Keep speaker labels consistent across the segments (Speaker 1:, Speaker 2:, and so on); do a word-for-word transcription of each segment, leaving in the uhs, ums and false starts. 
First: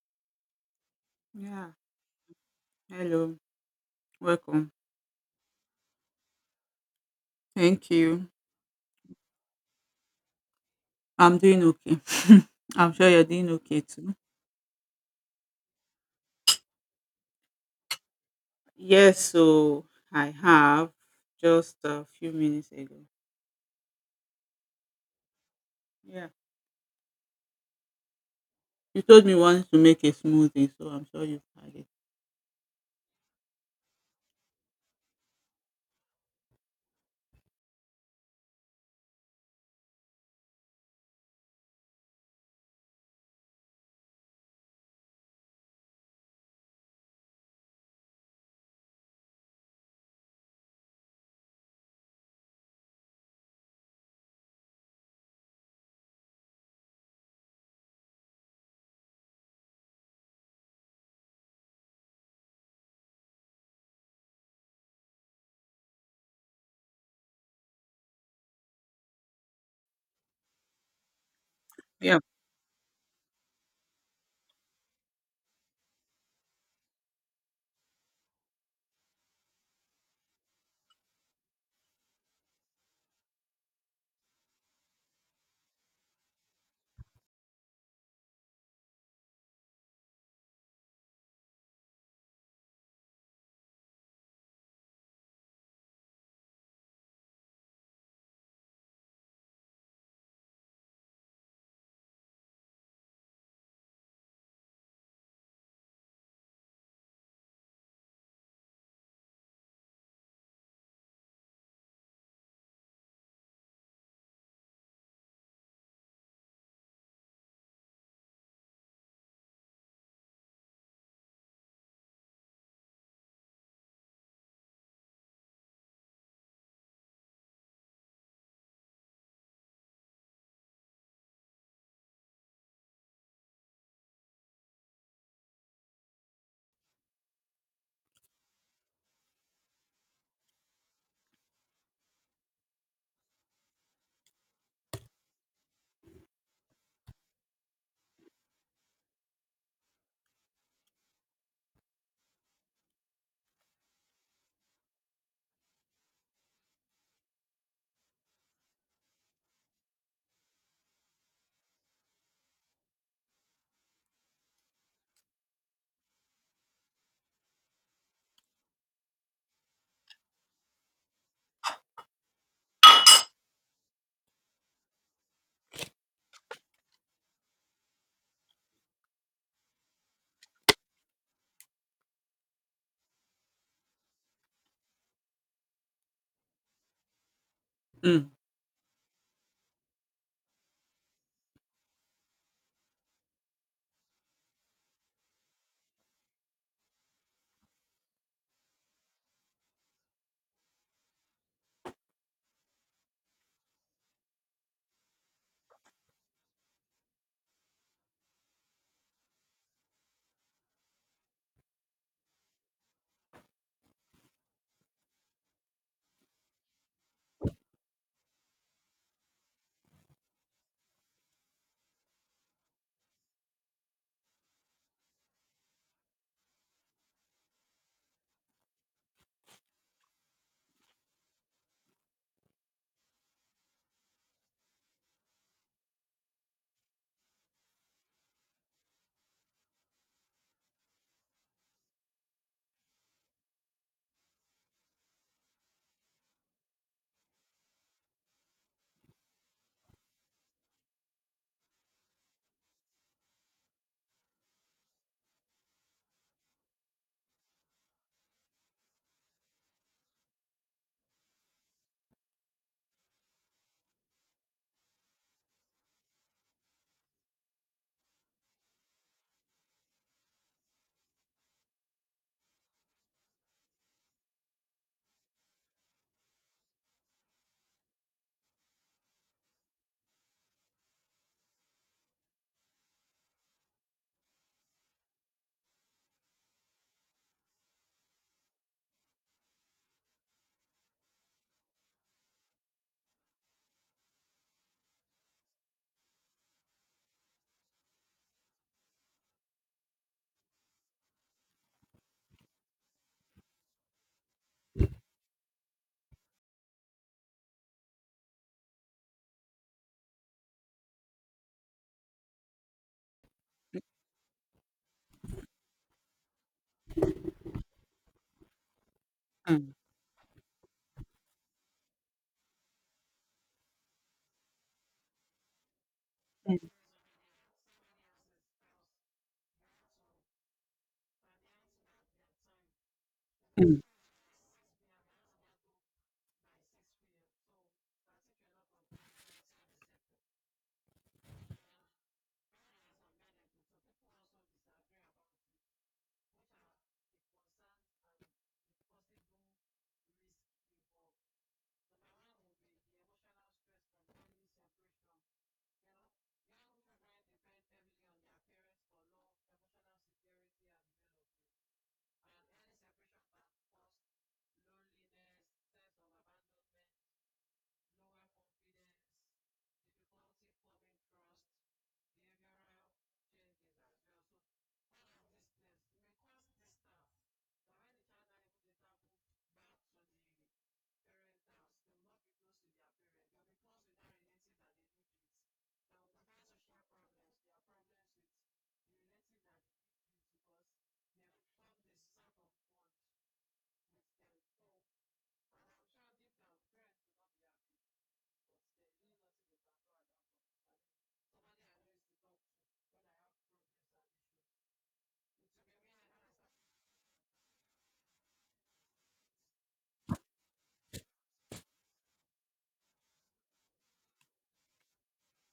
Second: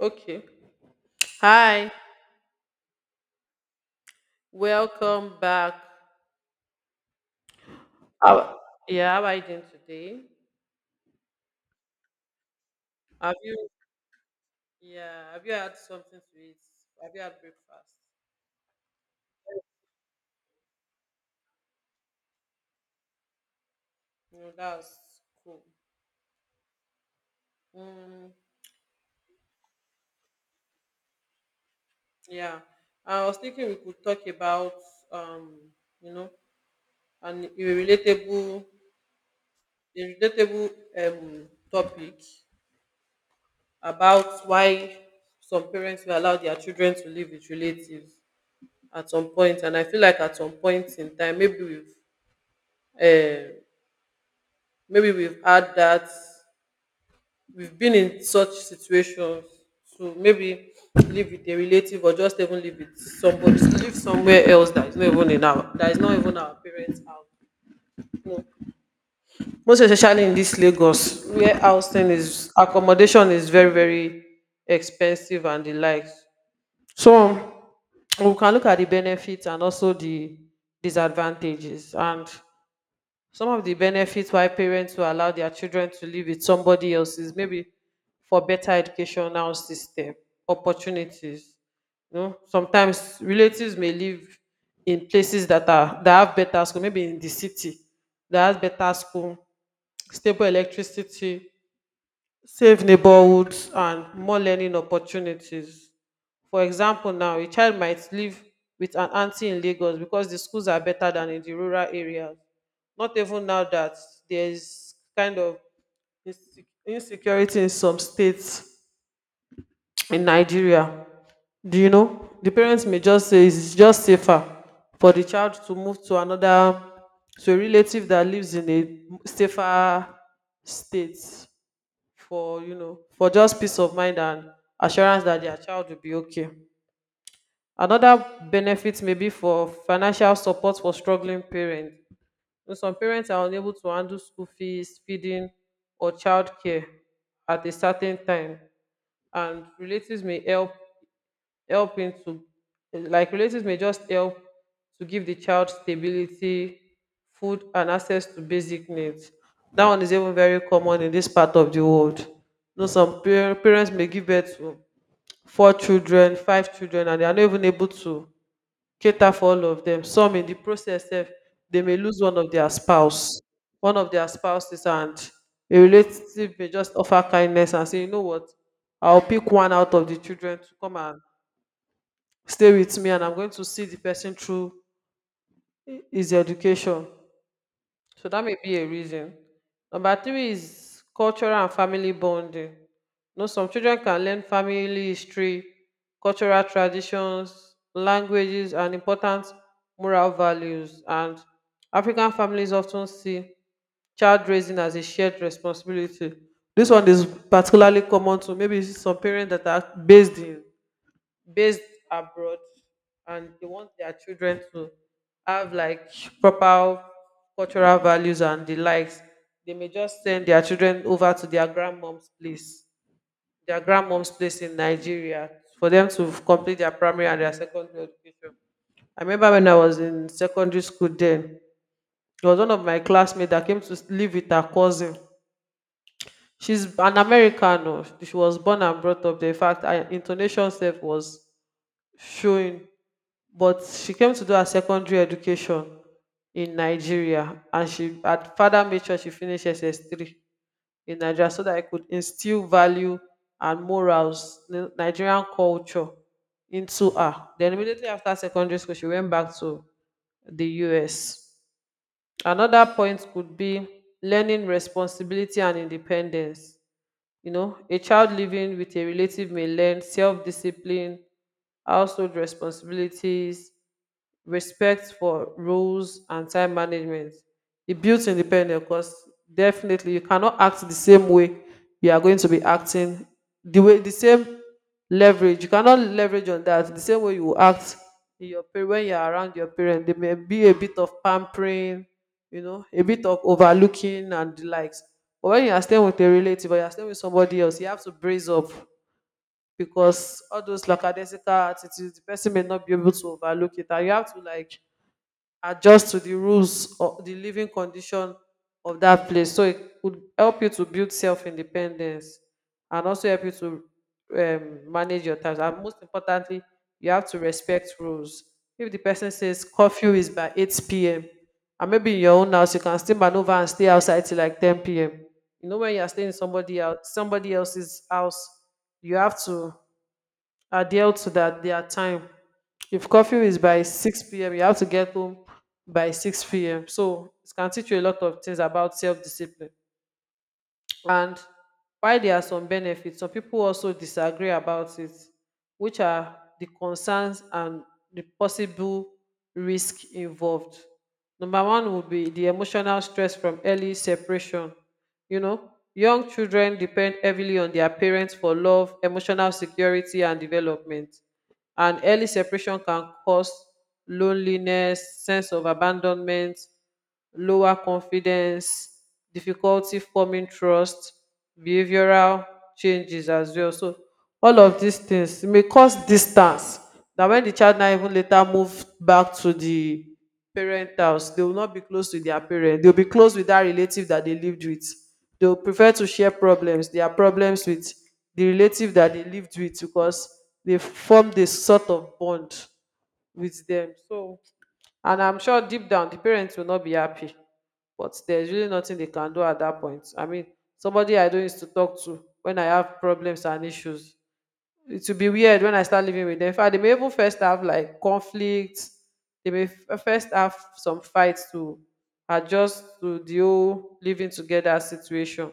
Speaker 1: Okay.
Speaker 2: Yeah.
Speaker 1: Hi.
Speaker 2: Hello. Welcome.
Speaker 1: Welcome back.
Speaker 2: Thank you.
Speaker 1: How- Yeah, how are you doing today?
Speaker 2: I'm doing okay. I'm sure you're
Speaker 1: Have
Speaker 2: doing
Speaker 1: you
Speaker 2: okay too.
Speaker 1: Yeah, have you had something to eat? Have you had breakfast?
Speaker 2: Yes, so I have just a few minutes ago.
Speaker 1: No, that's cool.
Speaker 2: Yeah.
Speaker 1: Mm,
Speaker 2: You told me you wanted to make a smoothie, so I'm sure you've had it.
Speaker 1: yeah. I was thinking we could talk about um, you know, an a relatable a relatable um topic about why some parents will allow their children to live with relatives at some point. And I feel like at some point in time, maybe we've um maybe we've had that, we've been in such situations. So maybe live with a relative or just even live with somebody, live somewhere else that is not even in our, that is not even our parents' house, you most especially in this Lagos where housing
Speaker 2: Yeah.
Speaker 1: is accommodation is very, very expensive and the likes. So we can look at the benefits and also the disadvantages. And some of the benefits why parents will allow their children to live with somebody else is maybe for better educational system, opportunities. You know, sometimes relatives may live in places that are that have better school, maybe in the city that has better school, stable electricity, safe neighborhoods, and more learning opportunities. For example now, a child might live with an auntie in Lagos because the schools are better than in the rural areas. Not even now that there is kind of inse- insecurity in some states in Nigeria. Do you know? The parents may just say it's just safer for the child to move to another, to a relative that lives in a safer state for, you know, for just peace of mind and assurance that their child will be okay. Another benefit may be for financial support for struggling parents. You know, some parents are unable to handle school fees, feeding, or childcare at a certain time, and relatives may help help into like relatives may just help to give the child stability, food, and access to basic needs. That one is even very common in this part of the world. You know, some par- parents may give birth to four children, five children, and they are not even able to cater for all of them. Some in the process sef dey may lose one of their spouse one of their spouses. And a relative may just offer kindness and say, you know what, I will pick one out of the children to come and stay with me, and I'm going to see the person through hi- his education. So
Speaker 2: Mm,
Speaker 1: that may be a reason. Number three is cultural and family bonding. You know, some children can learn family history, cultural traditions, languages, and important moral values. And African families often see child raising as a shared responsibility. This one is particularly common to maybe you see some parents that are based in based abroad and they want their children to have like proper cultural values and the likes. They may just send their children over to their grandmom's place their grandmom's place in Nigeria for them to complete their primary and their secondary education. I remember when I was in secondary school then, there was one of my classmates that came to live with her cousin. She's an American, oh. She was born and brought up there. In fact, her intonation sef was showing, but she came to do her secondary education in Nigeria, and she had father made sure she finished S S three in Nigeria so that I could instill value and morals, Ni- Nigerian culture into her. Then immediately after secondary school, she went back to the U S. Another point could be learning responsibility and independence. You know, a child living with a relative may learn self discipline, household responsibilities, respect for rules, and time management. It builds independence because definitely you cannot act the same way you are going to be acting the way the same leverage. You cannot leverage on that the same way you will act in your parent when you are around your parent. There may be a bit of pampering, you know, a bit of overlooking and the likes. But when you are staying with a relative or you are staying with somebody else, you have to brace up because all those lackadaisical attitudes, the person may not be able to overlook it. And you have to like adjust to the rules or the living condition of that place, so it could help you to build self-independence and also help you to um, manage your time. And most importantly, you have to respect rules. If the person says
Speaker 2: mm,
Speaker 1: curfew is by eight p.m and maybe in your own house you can still maneuver and stay outside till like ten p.m, you know, when you are staying in
Speaker 2: mm,
Speaker 1: somebody else somebody else's house, you have to adhere to that their time. If curfew is
Speaker 2: mm.
Speaker 1: by six p m, you have to get home by six p m. So it can teach you a lot of things about self-discipline. And while there are some benefits, some people also disagree about it, which are the concerns and the possible risk involved. Number one would be the emotional stress from early separation. You know, young children depend heavily on their parents for love, emotional security, and development. And early separation can cause loneliness, sense of abandonment, lower confidence, difficulty forming trust, behavioral changes as well. So all of these things may cause distance that when the child now even later move back to the parent house, they will not be close to their parent. They'll be close with that relative that they lived with. They'll prefer to share problems, their problems with the relative that they lived with because they formed a sort of bond with them. So, and I'm sure deep down the parents will not be happy. But there's really nothing they can do at that point. I mean, somebody I don't used to talk to when I have problems and issues, it will be weird when I start living with them. In fact, they may even first have like conflicts. They may f- first have some fights to adjust to the whole living together situation.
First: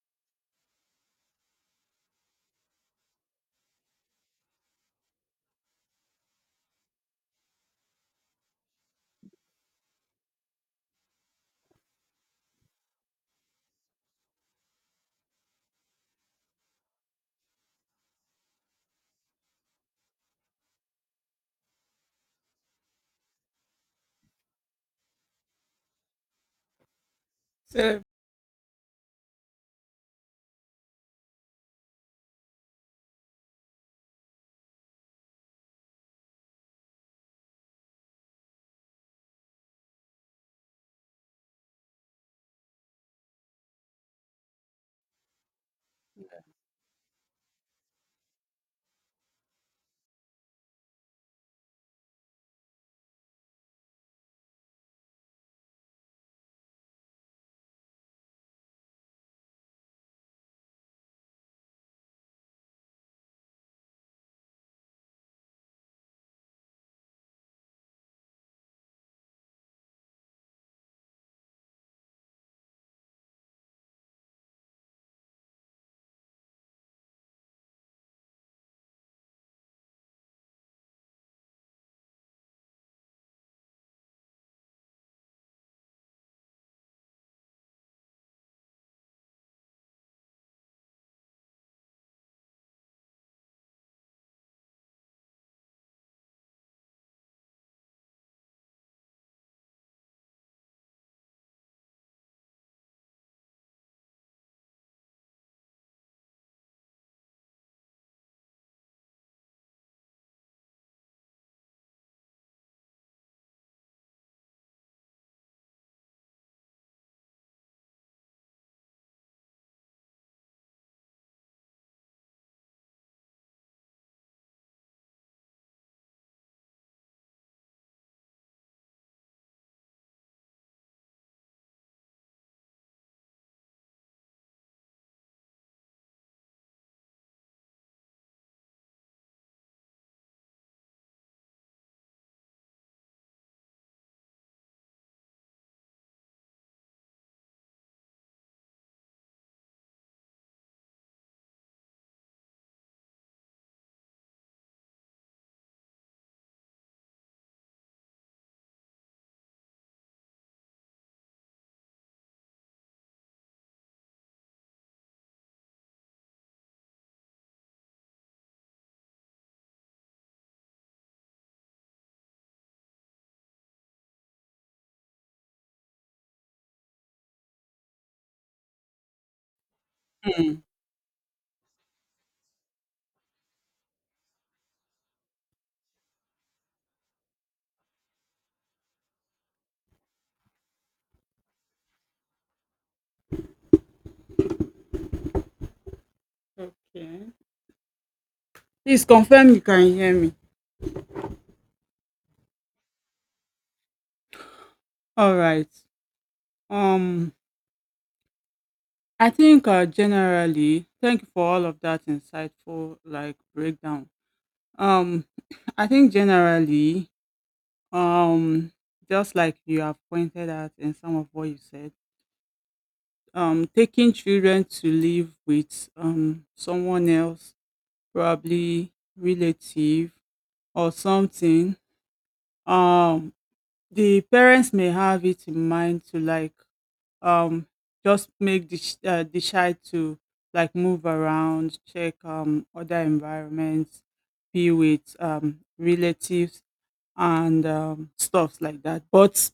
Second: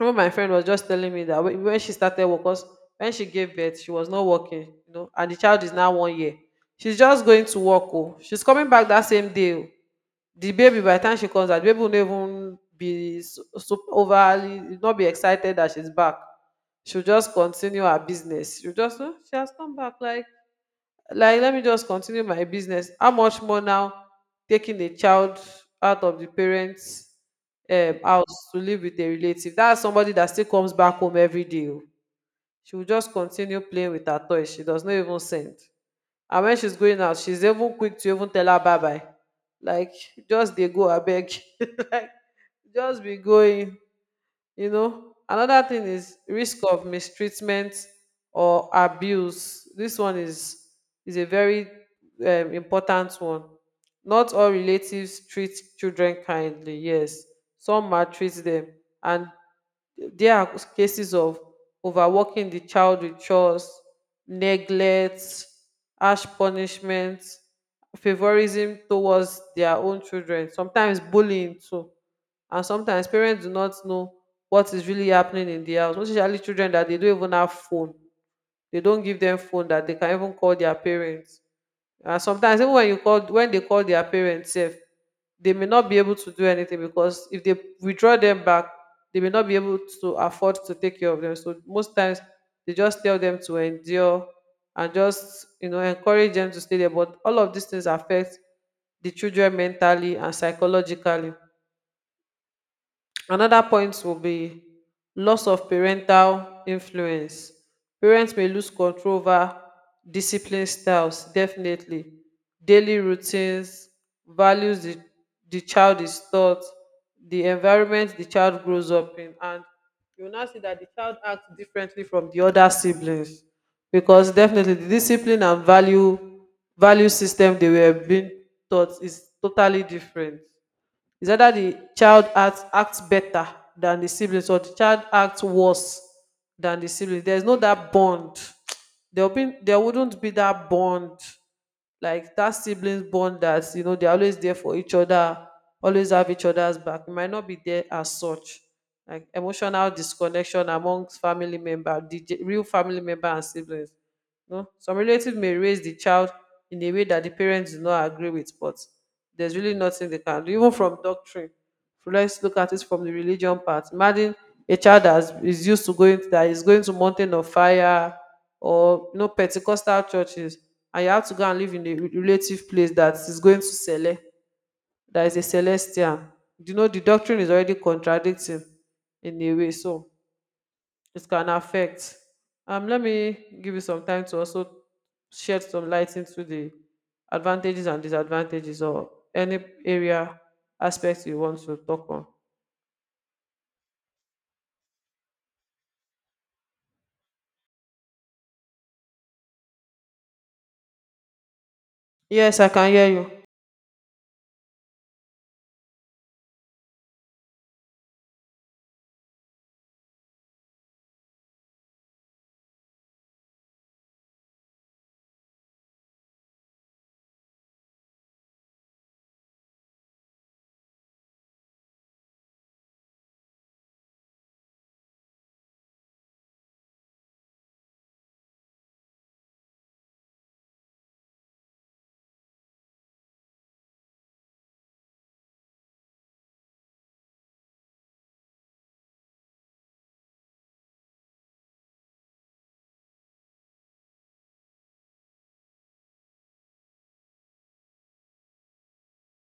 Speaker 1: Even my friend was just telling me that when when she started work, 'cause when she gave birth, she was not working, you know, and the child is now one year. She's just going to work. Oh. She's coming back that same day. Oh. The baby, by the time she comes out, the baby will not even be so, so overly, will not be excited that she's back. She'll just continue her business. She'll just, "Oh, she has come back. Like, like, let me just continue my business." How much more now taking a child out of the parents' um,
Speaker 2: So,
Speaker 1: house to live with a relative, that's somebody that still comes back home every day o. She will just continue playing with her toys, she does not even send. And when she's going out, she's even quick to even tell her bye bye, like just they go, I beg. Like, just be going. You know, another thing is risk of mistreatment or abuse. This one is is a very um, important one. Not all relatives treat children kindly. Yes, some maltreat them, and there are cases of overworking the child with chores, neglect, harsh punishment, favoritism towards their own children. Sometimes bullying too. And sometimes parents do not know what is really happening in the house. Most especially children that they don't even have phone, they don't give them phone that they can even call their parents. And sometimes even when you call when they call their parents sef, they may not be able to do anything because if they withdraw them back, they may not be able to afford to take care of them. So most times they just tell them to endure and just, you know, encourage them to stay there. But all of these things affect the children mentally and psychologically. Another point will be loss of parental influence. Parents may lose control over discipline styles, definitely. Daily routines, values the, the child is taught, the environment the child grows up in. And you will now see that the child acts differently from the other siblings because definitely the discipline and value value system they were being taught is totally different. It's either the child acts, acts better than the siblings or the child acts worse than the siblings. There's no that bond. There'll be there wouldn't be that bond, like that siblings bond, that, you know, they're always there for each other, always have each other's back. It might not be there as such. Like emotional disconnection amongst family member, the real family member and siblings. No, some relatives may raise the child in a way that the parents do not agree with, but there's really nothing they can do. Even from doctrine, so let's look at it from the religion part. Imagine a child that is used to going that is going to Mountain of Fire or you know Pentecostal churches, and you have to go and live in a re- relative place that is going to Sele, that is a Celestian. You know the doctrine is already contradicting in a way. So
Speaker 2: mm,
Speaker 1: this can affect. Um, let me give you some time to also shed some light into the advantages and disadvantages or any area aspects you want to talk on.
Speaker 2: okay. Please confirm you can hear me.
Speaker 1: Yes, I can hear you.
Speaker 2: All right. Um, I think uh, generally, thank you for all of that insightful like breakdown. Um, I think generally, um, just like you have pointed out in some of what you said, um, taking children to live with um someone else, probably relative or something, um, the parents may have it in mind to like um just make the sh- uh, decide to like move around, check um other environments, be with um relatives and, um, stuff like that. But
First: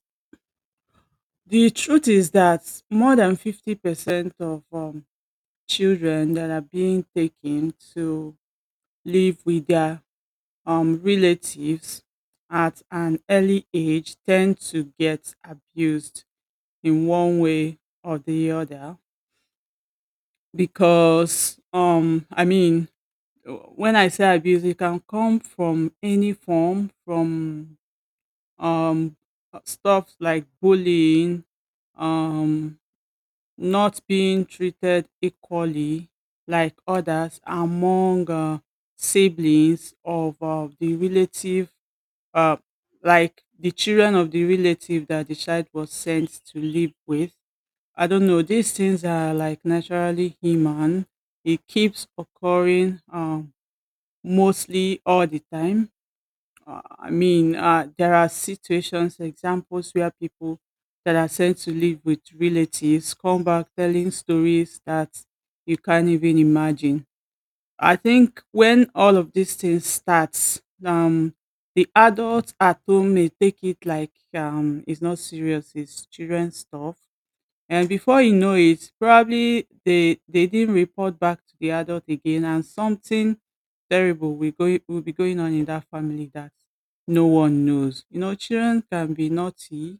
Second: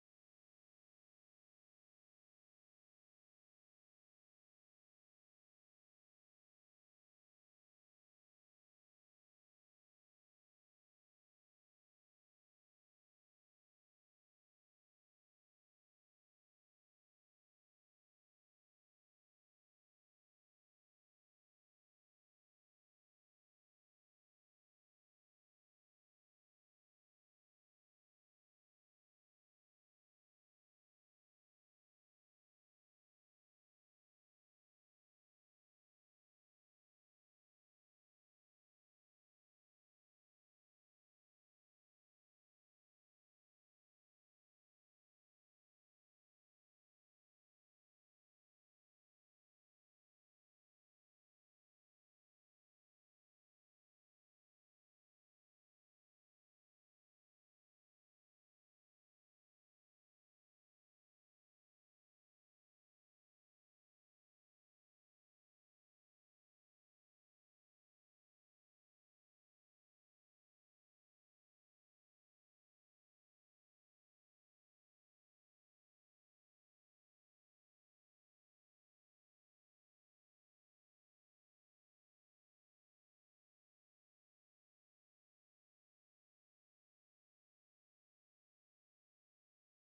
Speaker 2: the truth is that more than fifty percent of um, children that are being taken to live with their um, relatives at an early age tend to get abused in one way or the other, because um I mean, when I say abuse, it can come from any form, from um uh, stuff like bullying, um not being treated equally like others among uh, siblings of uh, the relative, uh, like the children of the relative that the child was sent to live with. I don't know. These things are like naturally human. It keeps occurring, um, mostly all the time. Uh, I mean, uh, there are situations, examples where people that are sent to live with relatives come back telling stories that you can't even imagine. I think when all of these things starts, um, the adults at home may take it like, um, it's not serious, it's children stuff. And before you know it, probably they they didn't report back to the adult again, and something terrible will go will be going on in that family that no one knows. You know, children can be naughty;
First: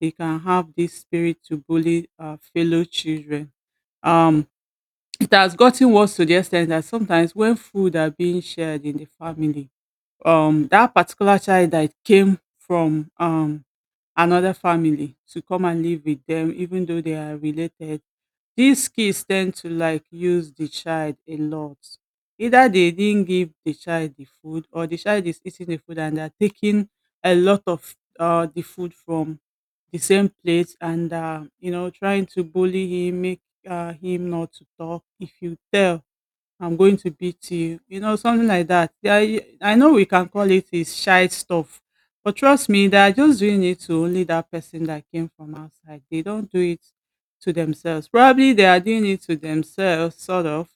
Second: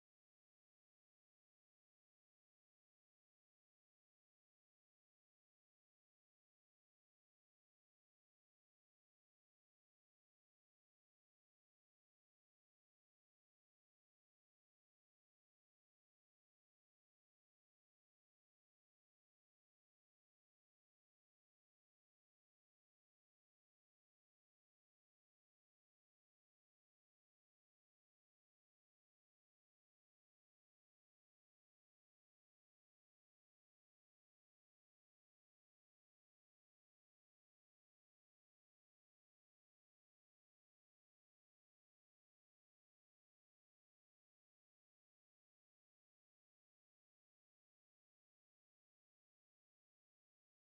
Speaker 2: they can have this spirit to bully uh, fellow children. Um, It has gotten worse to the extent that sometimes when food are being shared in the family, um that particular child that came from um another family to come and live with them, even though they are related, these kids tend to like use the child a lot. Either they didn't give the child the food, or the child is eating the food and they're taking a lot of uh, the food from the same plate, and uh, you know, trying to bully him, make uh, him not to talk. If you tell, I'm going to beat you. You know, something like that. Yeah, I, I know we can call it his shy stuff, but trust me, they are just doing it to only that person that came from outside. They don't do it to themselves. Probably they are doing it to themselves, sort of,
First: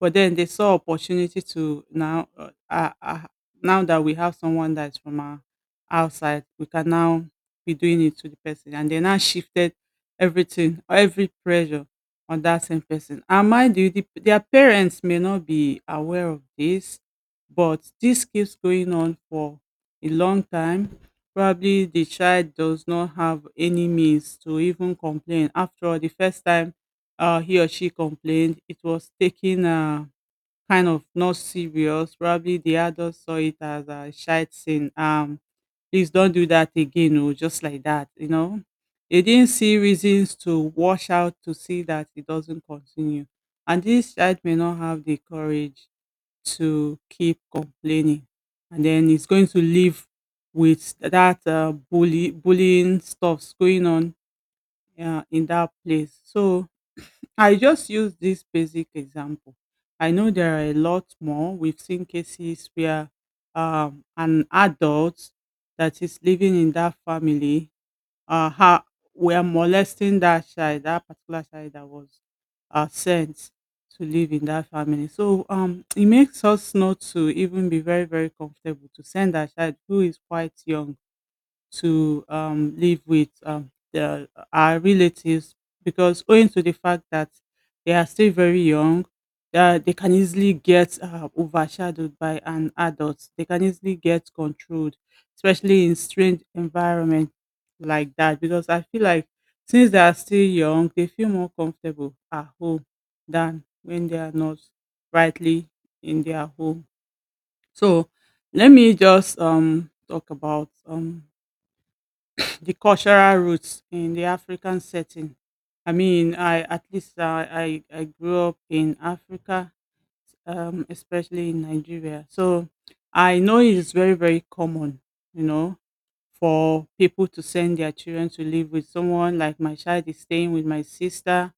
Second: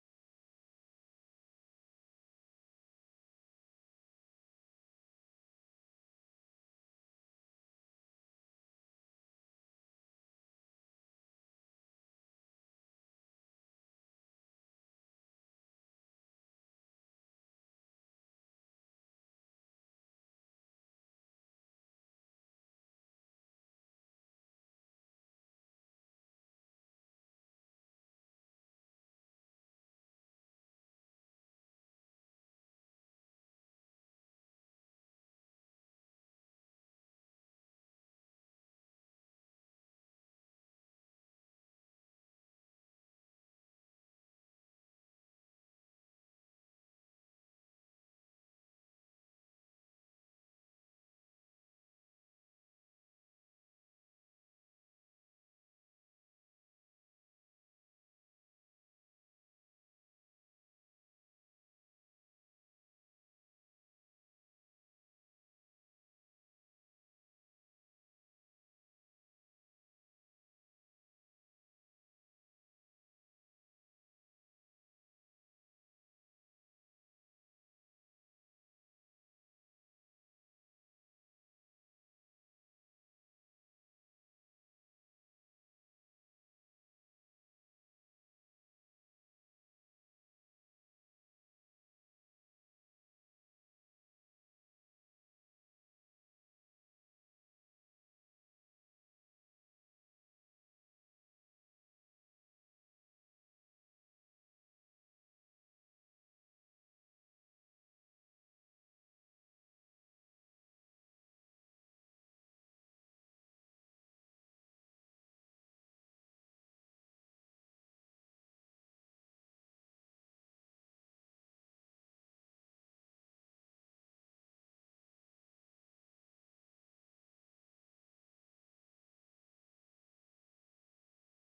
Speaker 2: but then they saw opportunity to now, uh, uh, uh, now that we have someone that's from our outside, we can now be doing it to the person. And they now shifted everything, every pressure on that same person. And mind you, the, their parents may not be aware of this, but this keeps going on for a long time. Probably the child does not have any means to even complain. After all, the first time uh, he or she complained, it was taken Uh, kind of not serious. Probably the adults saw it as a shite scene. Um, please don't do that again, or just like that, you know. They didn't see reasons to wash out to see that it doesn't continue. And this child may not have the courage to keep complaining. And then it's going to live with that uh, bully, bullying stuffs going on uh, in that place. So, I just use this basic example. I know there are a lot more. We've seen cases where, um, an adult that is living in that family, uh, ha- were molesting that child, that particular child that was uh, sent to live in that family. So, um, it makes us not to even be very, very comfortable to send our child who is quite young to, um, live with, um, their, our relatives, because owing to the fact that they are still very young, that they can easily get uh, overshadowed by an adult. They can easily get controlled, especially in strange environment like that. Because I feel like since they are still young, they feel more comfortable at home than when they are not rightly in their home. So let me just um talk about um the cultural roots in the African setting. I mean, I at least, uh, I I grew up in Africa, um, especially in Nigeria. So I know it is very, very common, you know, for people to send their children to live with someone. Like my child is staying with my sister.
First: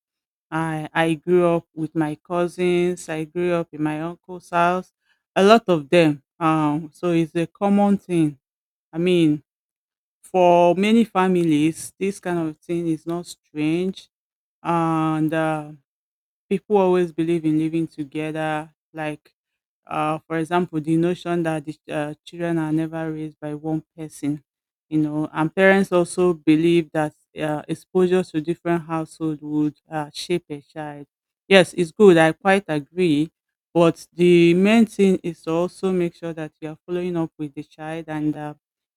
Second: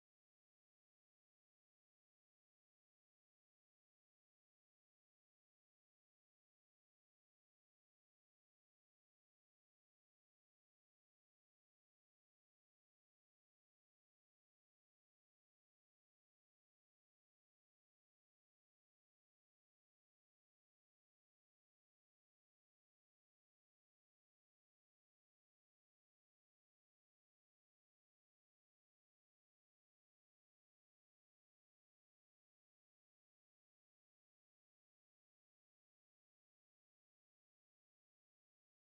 Speaker 2: I I grew up with my cousins. I grew up in my uncle's house. A lot of them. Um, so it's a common thing. I mean, for many families, this kind of thing is not strange, and uh, people always believe in living together, like, uh, for example, the notion that the, uh, children are never raised by one person, you know, and parents also believe that uh, exposure to different household would uh, shape a child. Yes, it's good, I quite agree, but the main thing is to also make sure that you are following up with the child, and uh,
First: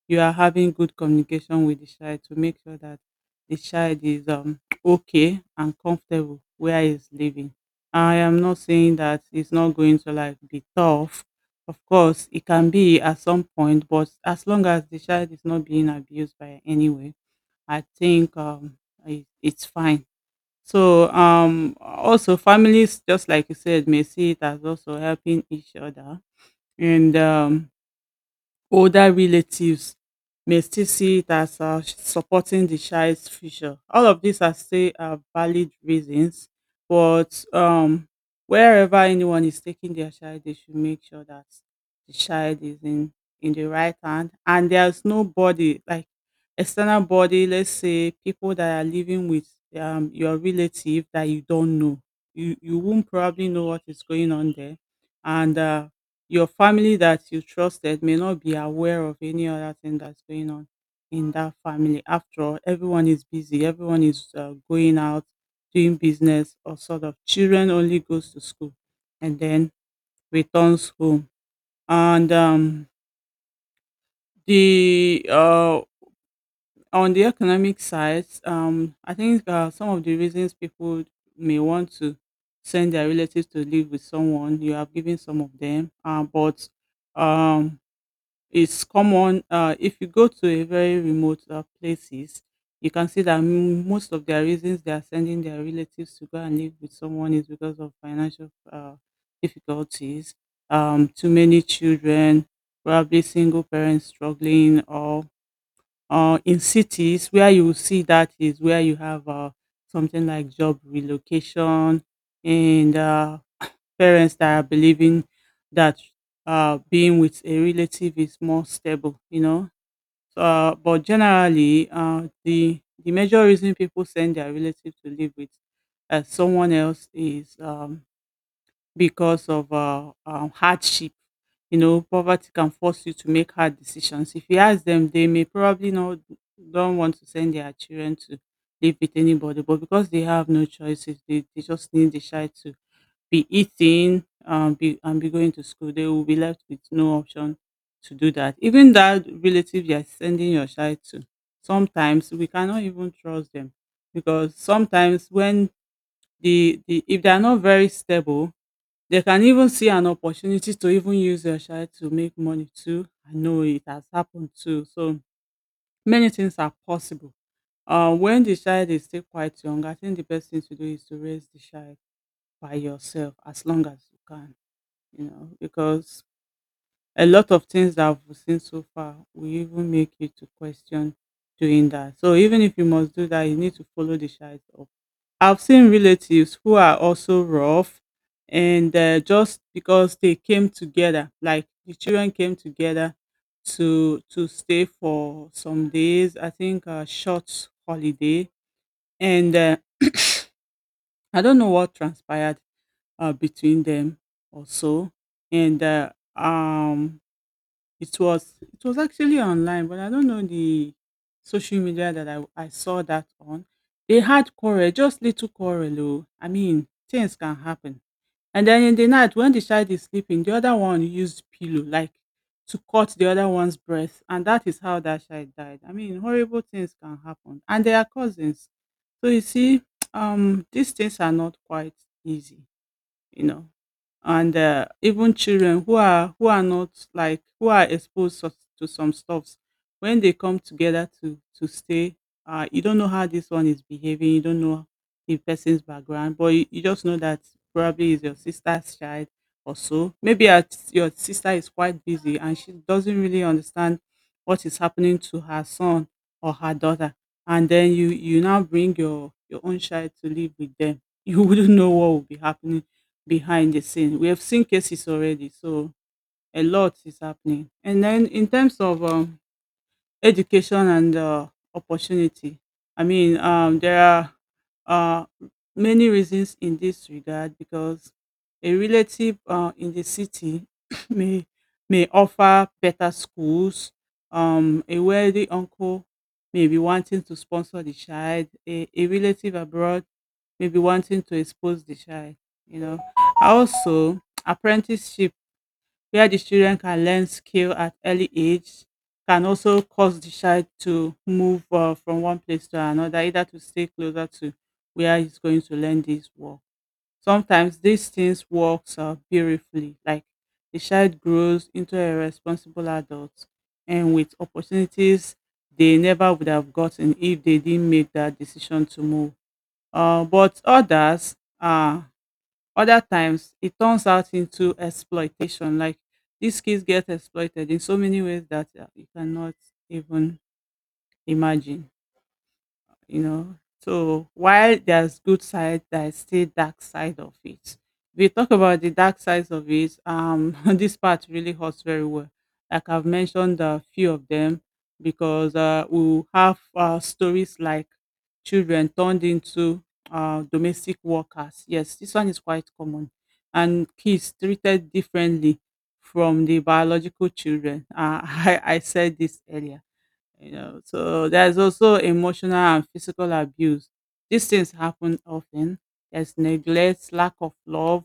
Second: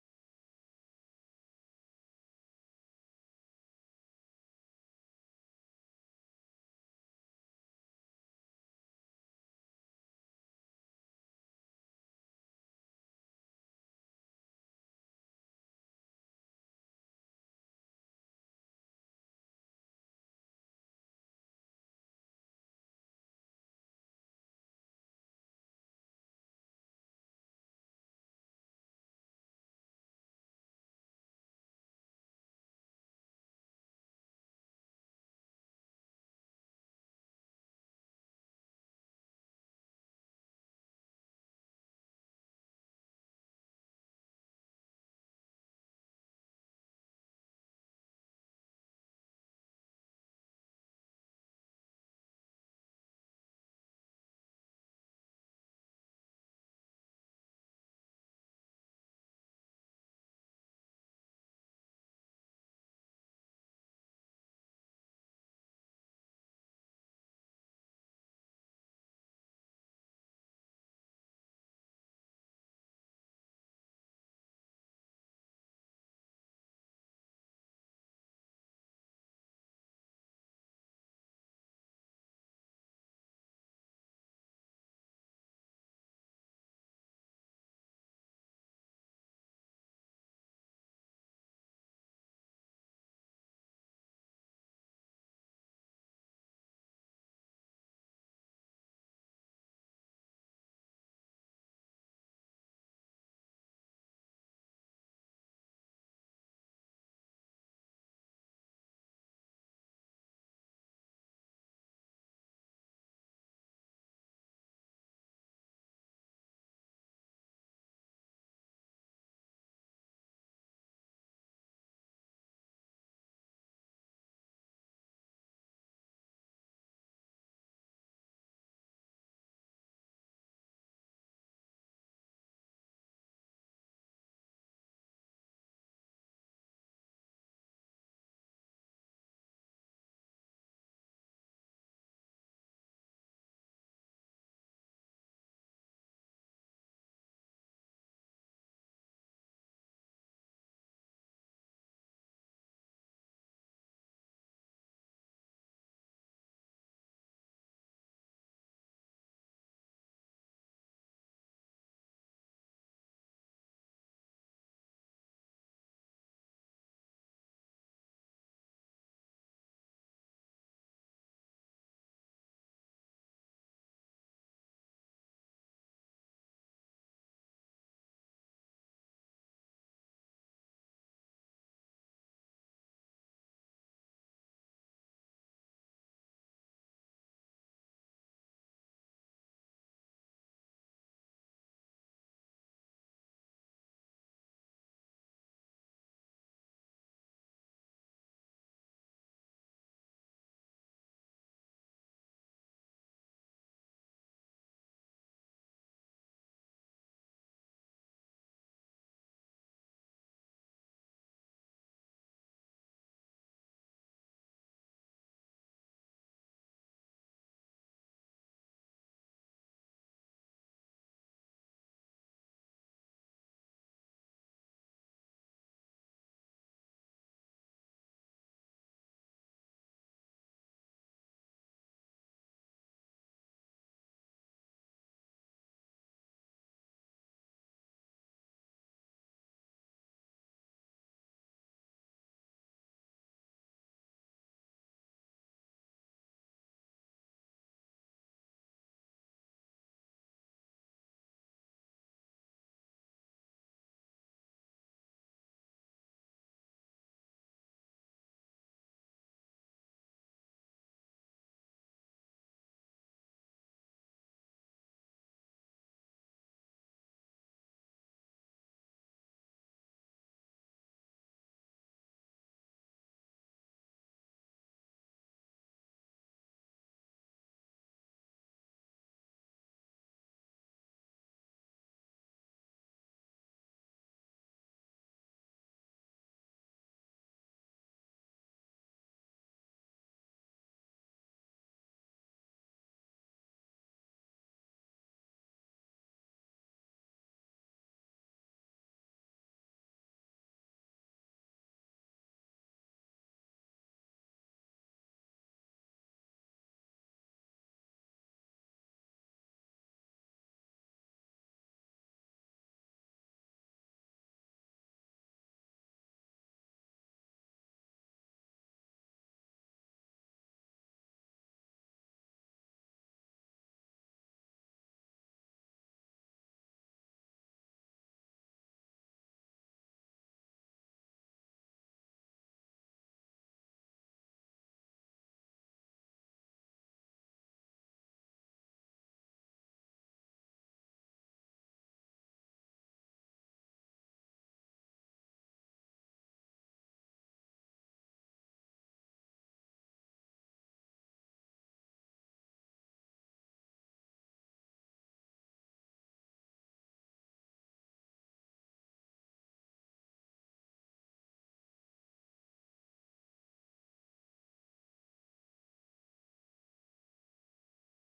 Speaker 2: you are having good communication with the child to make sure that the child is, um, okay and comfortable where he's living. I am not saying that it's not going to like be tough. Of course, it can be at some point, but as long as the child is not being abused by anyone, I think, um, it, it's fine. So, um, also families, just like you said, may see it as also helping each other, and, um, older relatives may still see it as uh, supporting the child's future. All of these are still uh, valid reasons, but, um, wherever anyone is taking their child, they should make sure that the child is in in the right hand, and there's nobody like external body. Let's say people that are living with, um, your relative that you don't know. You you won't probably know what is going on there, and uh, your family that you trusted may not be aware of any other thing that's going on in that family. After all, everyone is busy, everyone is uh, going out, doing business, or sort of. Children only goes to school and then returns home. And, um, the uh, on the economic side, um, I think uh, some of the reasons people may want to send their relatives to live with someone, you have given some of them, uh, but um it's common, uh, if you go to a very remote uh, places, you can see that m- most of their reasons they are sending their relatives to go and live with someone is because of financial uh, difficulties, um, too many children, probably single parents struggling, or uh, in cities where you will see that is where you have uh, something like job relocation, and uh, parents that are believing that uh, being with a relative is more stable, you know. So, Uh, but generally, uh, the the major reason people send their relatives to live with uh, someone else is um, because of uh, um, hardship. You know, poverty can force you to make hard decisions. If you ask them, they may probably not don't want to send their children to live with anybody, but because they have no choices, they, they just need the child to be eating, um, be and be going to school. They will be left with no option to do that. Even that relative you are sending your child to, sometimes we cannot even trust them, because sometimes when the, the if they are not very stable, they can even see an opportunity to even use your child to make money too. I know it has happened too. So many things are possible. Uh, when the child is still quite young, I think the best thing to do is to raise the child by yourself as long as you can, you know, because a lot of things that we've seen so far will even make you to question doing that. So even if you must do that, you need to follow the child up. I've seen relatives who are also rough, and uh, just because they came together, like the children came together to to stay for some days. I think a short holiday, and, uh, I don't know what transpired uh, between them or so. And uh, um It was it was actually online, but I don't know the social media that I I saw that on. They had quarrel, just little quarrel. Oh. I mean, things can happen. And then in the night when the child is sleeping, the other one used pillow like to cut the other one's breath, and that is how that child died. I mean, horrible things can happen, and they are cousins. So you see, um, these things are not quite easy you know. And uh, even children who are who are not like who are exposed so- to some stuffs, when they come together to to stay, uh, you don't know how this one is behaving. You don't know the person's background, but you, you just know that probably is your sister's child or so. Maybe your your sister is quite busy and she doesn't really understand what is happening to her son or her daughter. And then you you now bring your your own child to live with them. You wouldn't know what will be happening behind the scene. We have seen cases already, so a lot is happening. And then in terms of um, education and uh, opportunity. I mean, um, there are uh, many reasons in this regard, because a relative uh, in the city may may offer better schools. Um, a wealthy uncle may be wanting to sponsor the child. A, a relative abroad may be wanting to expose the child. You know, also apprenticeship, where the children can learn skill at early age, can also cause the child to move uh, from one place to another, either to stay closer to where he's going to learn this work. Sometimes these things works uh, beautifully, like the child grows into a responsible adult and with opportunities they never would have gotten if they didn't make that decision to move. Uh, but others, uh, other times it turns out into exploitation. Like these kids get exploited in so many ways that uh, you cannot even imagine you know. So while there's good side, there's still dark side of it. We talk about the dark sides of it. Um, this part really hurts very well. Like I've mentioned a few of them, because uh, we have uh, stories like children turned into uh, domestic workers. Yes, this one is quite common. And kids treated differently from the biological children. Uh, I, I said this earlier you know, so there's also emotional and physical abuse. These things happen often. There's neglect, lack of love.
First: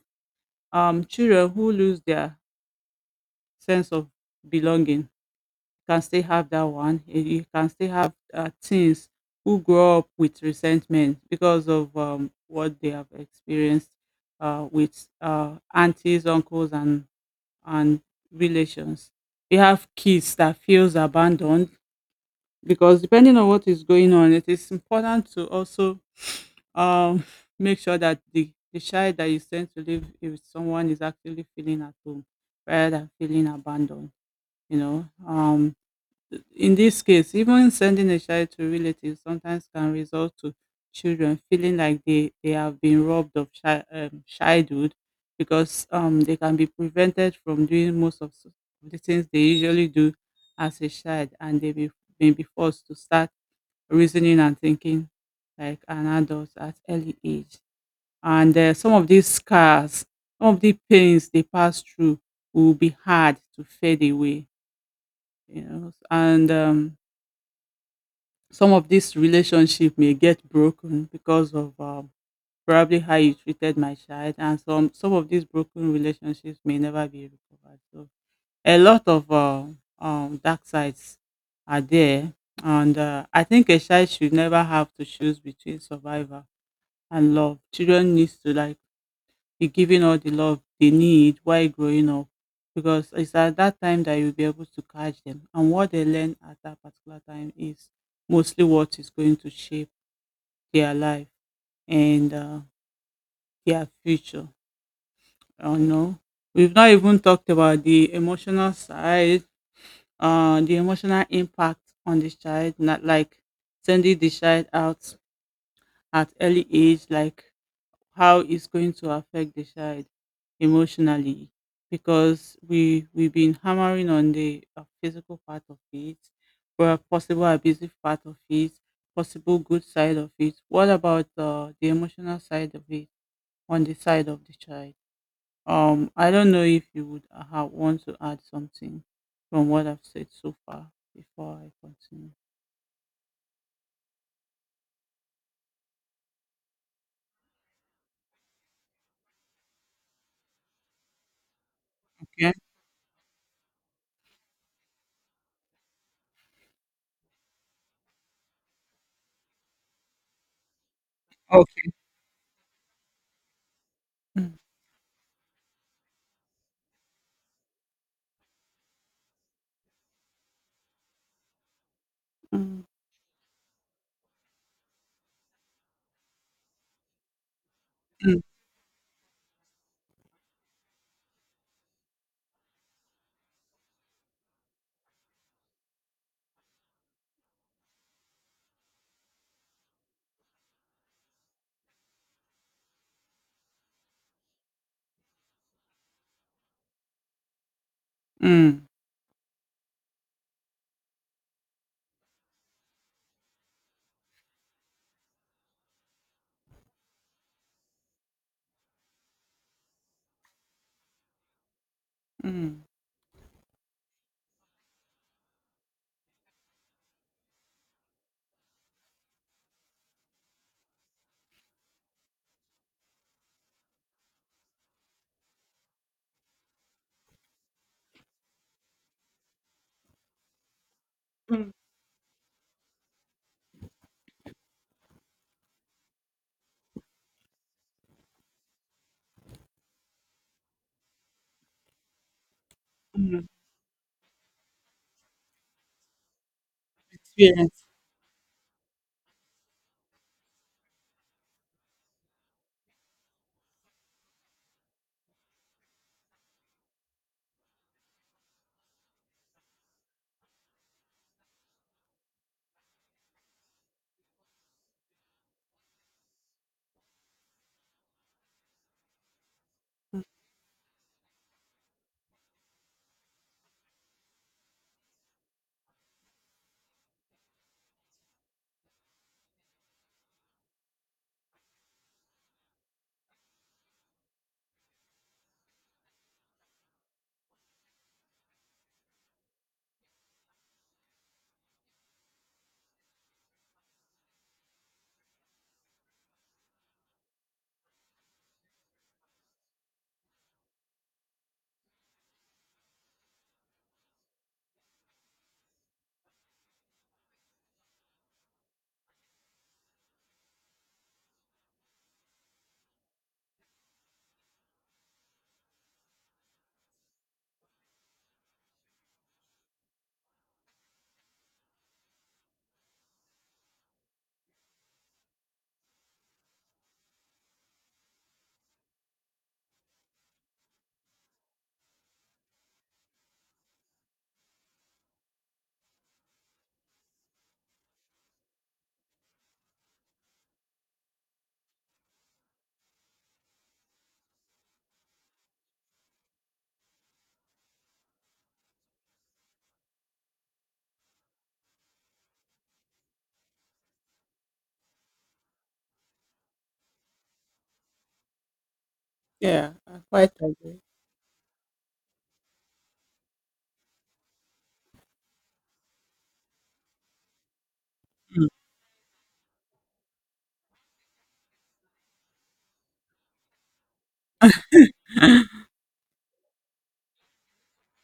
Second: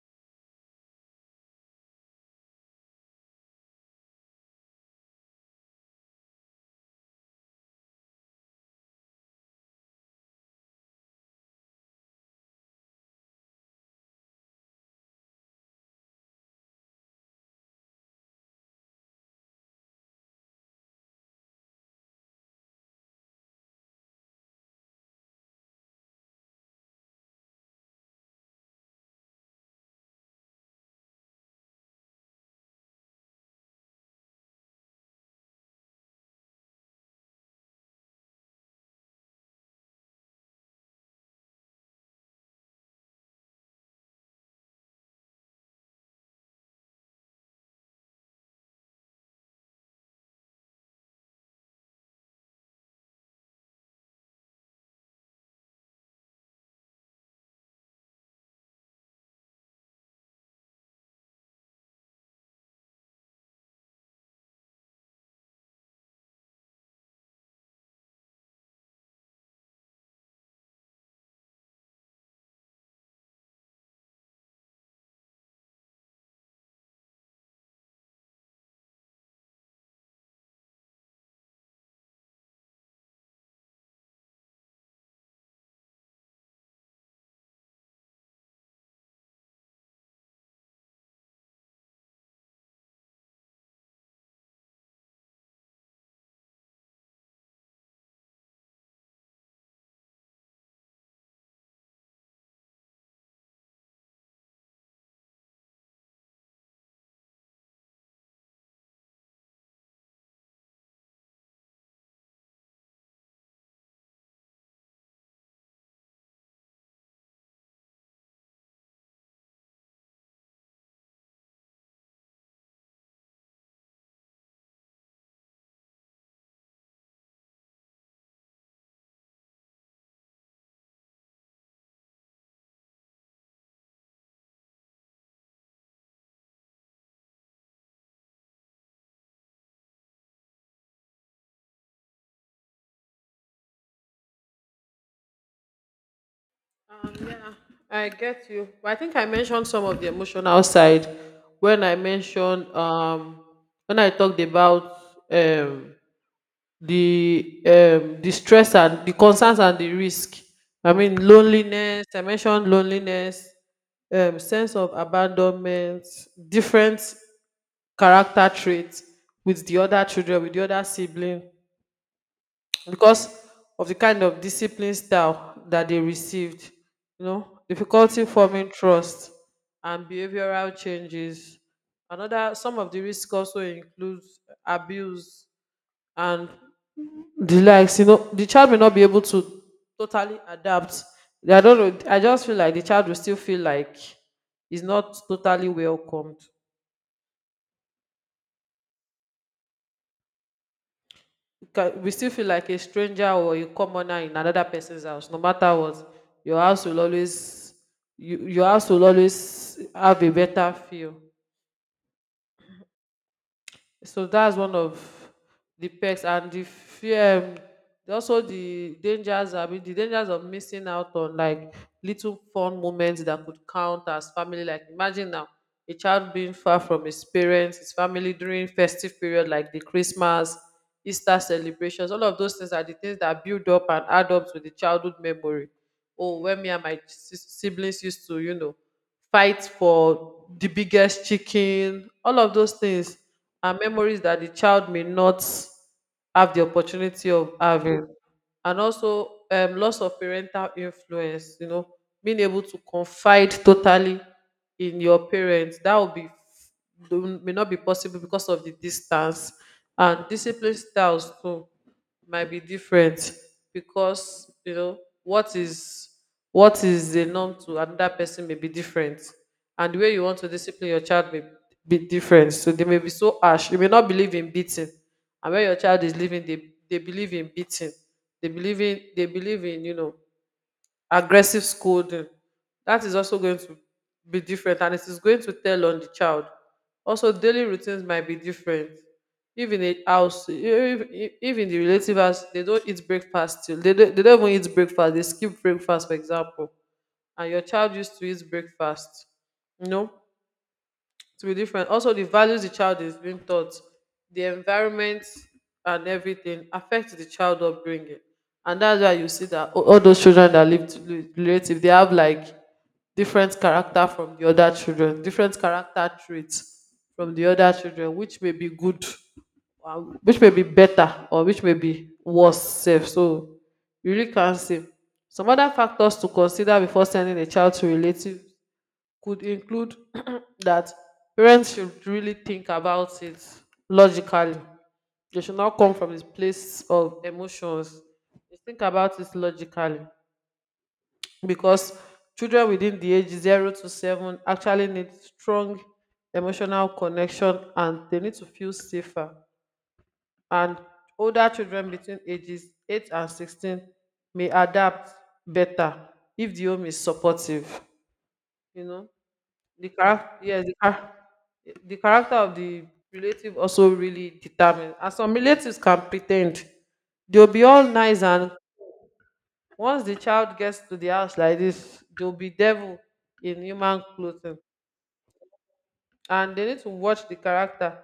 Speaker 2: um children who lose their sense of belonging can still have that one. Eh, you can still have uh, teens who grow up with resentment because of um, what they have experienced uh, with uh, aunties, uncles and and relations. We have kids that feels abandoned, because depending on what is going on, it is important to also, um, make sure that the, the child that you send to live with someone is actually feeling at home rather than feeling abandoned. You know, um, in this case, even sending a child to relatives sometimes can result to children feeling like they, they have been robbed of chi- um, childhood, because um, they can be prevented from doing most of s- the things they usually do as a child, and they be, may be forced to start reasoning and thinking like an adult at early age. And uh, some of these scars, some of the pains they pass through will be hard to fade away, you know. And um, some of this relationship may get broken because of um, probably how you treated my child, and some some of these broken relationships may never be recovered. So a lot of uh, um, dark sides are there. And uh, I think a child should never have to choose between survival and love. Children needs to like be given all the love they need while growing up, because it's at that time that you'll be able to catch them. And what they learn at that particular time is mostly what is going to shape their life and uh, their future. You know, we've not even talked about the emotional side, uh, the emotional impact on this child. Not like sending the child out at early age, like how it's going to affect the child emotionally, because we we've been hammering on the uh, physical part of it, or possible abusive part of it, possible good side of it. What about uh, the emotional side of it, on the side of the child? um I don't know if you would uh, ha- want to add something from what I've said so far before I continue.
Speaker 1: I get you. I think I mentioned some of the emotional side when I
Speaker 2: Okay.
Speaker 1: mentioned um when I talked about um the um the stress and the concerns and the risk. I mean,
Speaker 2: Okay.
Speaker 1: loneliness, I mentioned loneliness, um
Speaker 2: Mm.
Speaker 1: sense of abandonment, different character traits with the other children, with the other sibling,
Speaker 2: Mm.
Speaker 1: because of the kind of discipline style that they received, you know, difficulty
Speaker 2: Mm.
Speaker 1: forming trust and behavioral changes. Another, some of the risk also includes abuse and the likes. You know, the child may not be able to totally adapt. I don't know, I just feel like the child will still feel like he's not totally welcomed.
Speaker 2: Mm.
Speaker 1: Ca- we still feel like a stranger or a commoner in another person's house. No matter what, your house will always, you, your house will always have a better feel.
Speaker 2: Mm.
Speaker 1: So that's one of the perks and the fear. um, Also, the dangers. I mean, the dangers of missing out on like little fun moments that could count as family. Like, imagine now a child being far from his parents, his family during festive period like the Christmas, Easter
Speaker 2: Mm.
Speaker 1: celebrations. All of those things are the things that build up and add up to the childhood memory. Oh, when me and my sis- siblings used to, you know, fight for the biggest chicken, all of those things
Speaker 2: Mm.
Speaker 1: are memories that the child may not have the opportunity of
Speaker 2: Experience.
Speaker 1: having. And also, um, loss of parental influence. You know, being able to confide totally in your parents, that will be do- may not be possible because of the distance. And discipline styles too might be different, because you know, what is what is the norm to another person may be different, and the way you want to discipline your child may be different. So they may be so harsh, you may not believe in beating, and when your child is leaving, they they believe in beating, they believe in they believe in, you know, aggressive scolding. That is also going to be different, and it is going to tell on the child. Also, daily routines might be different. If in a house, if, if if in the relative house they don't eat breakfast till they don't, they don't even eat breakfast, they skip breakfast, for example, and your child used to eat breakfast, you know, to be different. Also, the values the child is being taught, the environment and everything affects the child upbringing. And that's why you see that a- all those children that live to li- relative, they have like different character from the other children, different character traits from the other children, which may be good, uh, which may be better, or which may be worse. Self. So you really can't see. Some other factors to consider before sending a child to relative could include that parents should really think about it logically. They should not come from this place of emotions. They think about it logically, because children within the age zero to seven actually need strong emotional connection and they need to feel safer. And older children between ages eight and sixteen may adapt better if the home is supportive, you know.
Speaker 2: Yeah,
Speaker 1: The
Speaker 2: I
Speaker 1: character,
Speaker 2: quite
Speaker 1: yes, the,
Speaker 2: agree.
Speaker 1: char- the character of the relative also really determines. And some relatives can pretend they'll be all nice,
Speaker 2: Mm.
Speaker 1: and once the child gets to the house like this, they'll be devil in human clothing, and they need to watch the character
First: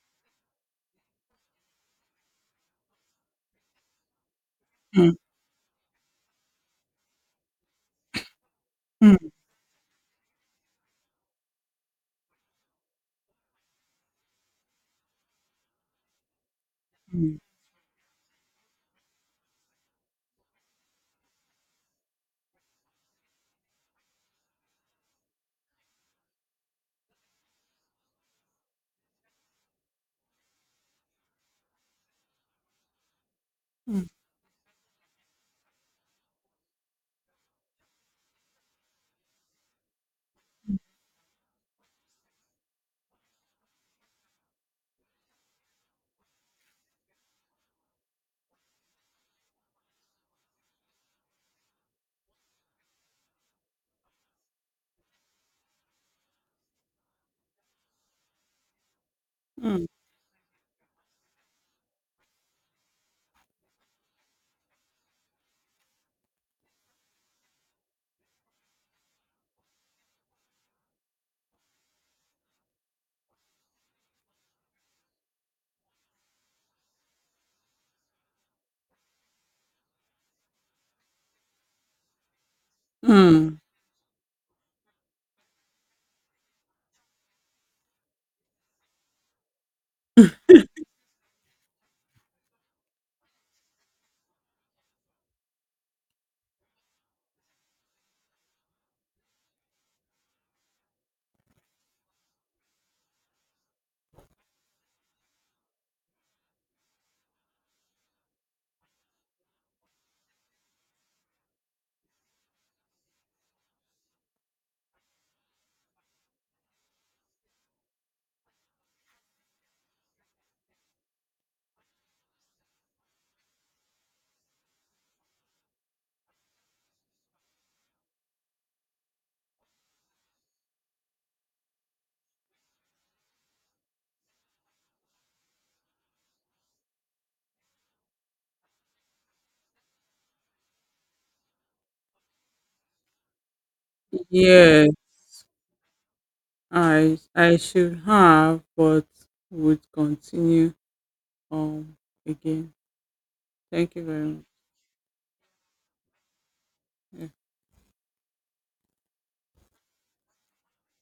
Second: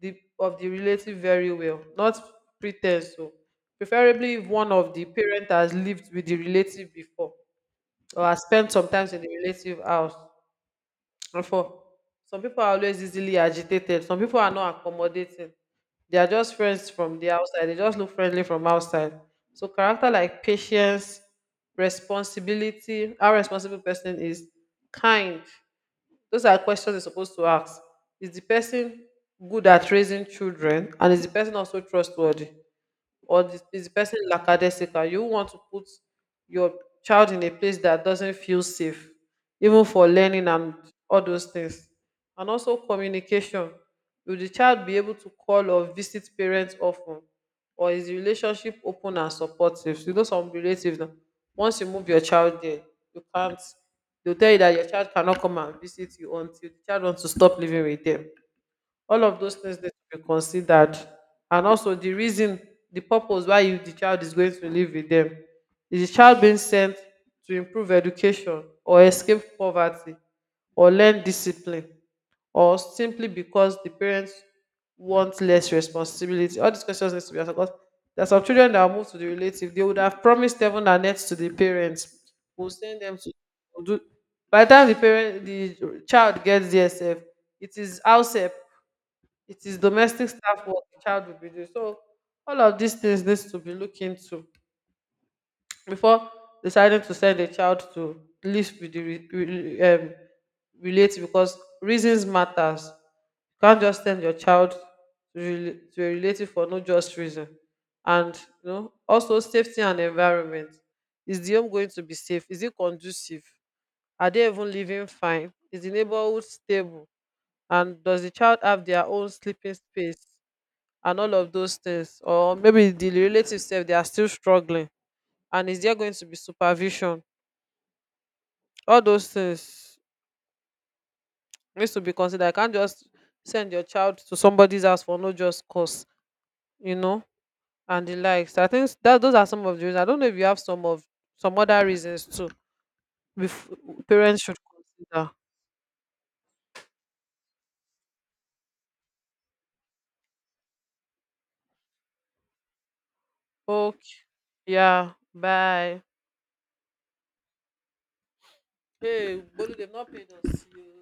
Speaker 1: the, of the relative very well, not pretend so. Preferably, if one of the
Speaker 2: Mm.
Speaker 1: parent has lived with the relative before or has spent sometimes in the
Speaker 2: Mm.
Speaker 1: relative house. And for, some people are always easily agitated. Some people are not accommodating. They are just friends from the
Speaker 2: Mm.
Speaker 1: outside. They just look friendly from outside. So character like patience, responsibility, how responsible person is, kind. Those are questions you're supposed to ask. Is the person good at raising children? And is the person also trustworthy? Or the, is the
Speaker 2: Mm.
Speaker 1: person lackadaisical? You want to put your child in a place that doesn't feel safe even for learning and all those things? And also communication: will the child be able to call or visit parents often? Or is the relationship open and supportive? You know, some relatives na, once you move your child there, you can't, they'll tell you that your child cannot come and visit you until the child wants to stop living with them. All of those things
Speaker 2: Mm.
Speaker 1: need to be considered. And also the reason, the purpose why you the child is going to live with them. Is the child being sent to improve education or escape poverty or learn discipline, or simply because the parents want less responsibility? All these questions need to be answered, because there are some children that are moved to the relative, they would have promised heaven and earth to the parents will send them to
Speaker 2: Mm.
Speaker 1: do. By the time the parent the child gets there sef, it is house help, it is domestic staff work the child will be doing. So all of these things needs to be looked into before deciding to send a child to live with the re- re- um, relative, because reasons matters. You can't just send your child to, rela- to a relative for no just reason. And you know, also safety and environment. Is the home going to be safe? Is it conducive? Are they even living fine? Is the neighborhood stable? And does the child have their own sleeping space? And all of those things, or maybe the relative self they are still struggling. And is there going to be supervision? All those things needs to be considered. I can't just send your child to somebody's house for no just cause, you know, and the likes. I think that those are some of the reasons. I don't know if you have some of some other reasons too before parents should
Speaker 2: Yes,
Speaker 1: consider.
Speaker 2: I I should have, but would continue um again. Thank you very
Speaker 1: Okay,
Speaker 2: much.
Speaker 1: yeah, bye.
Speaker 2: Yeah.
Speaker 1: Hey Bolu, they've not paid us.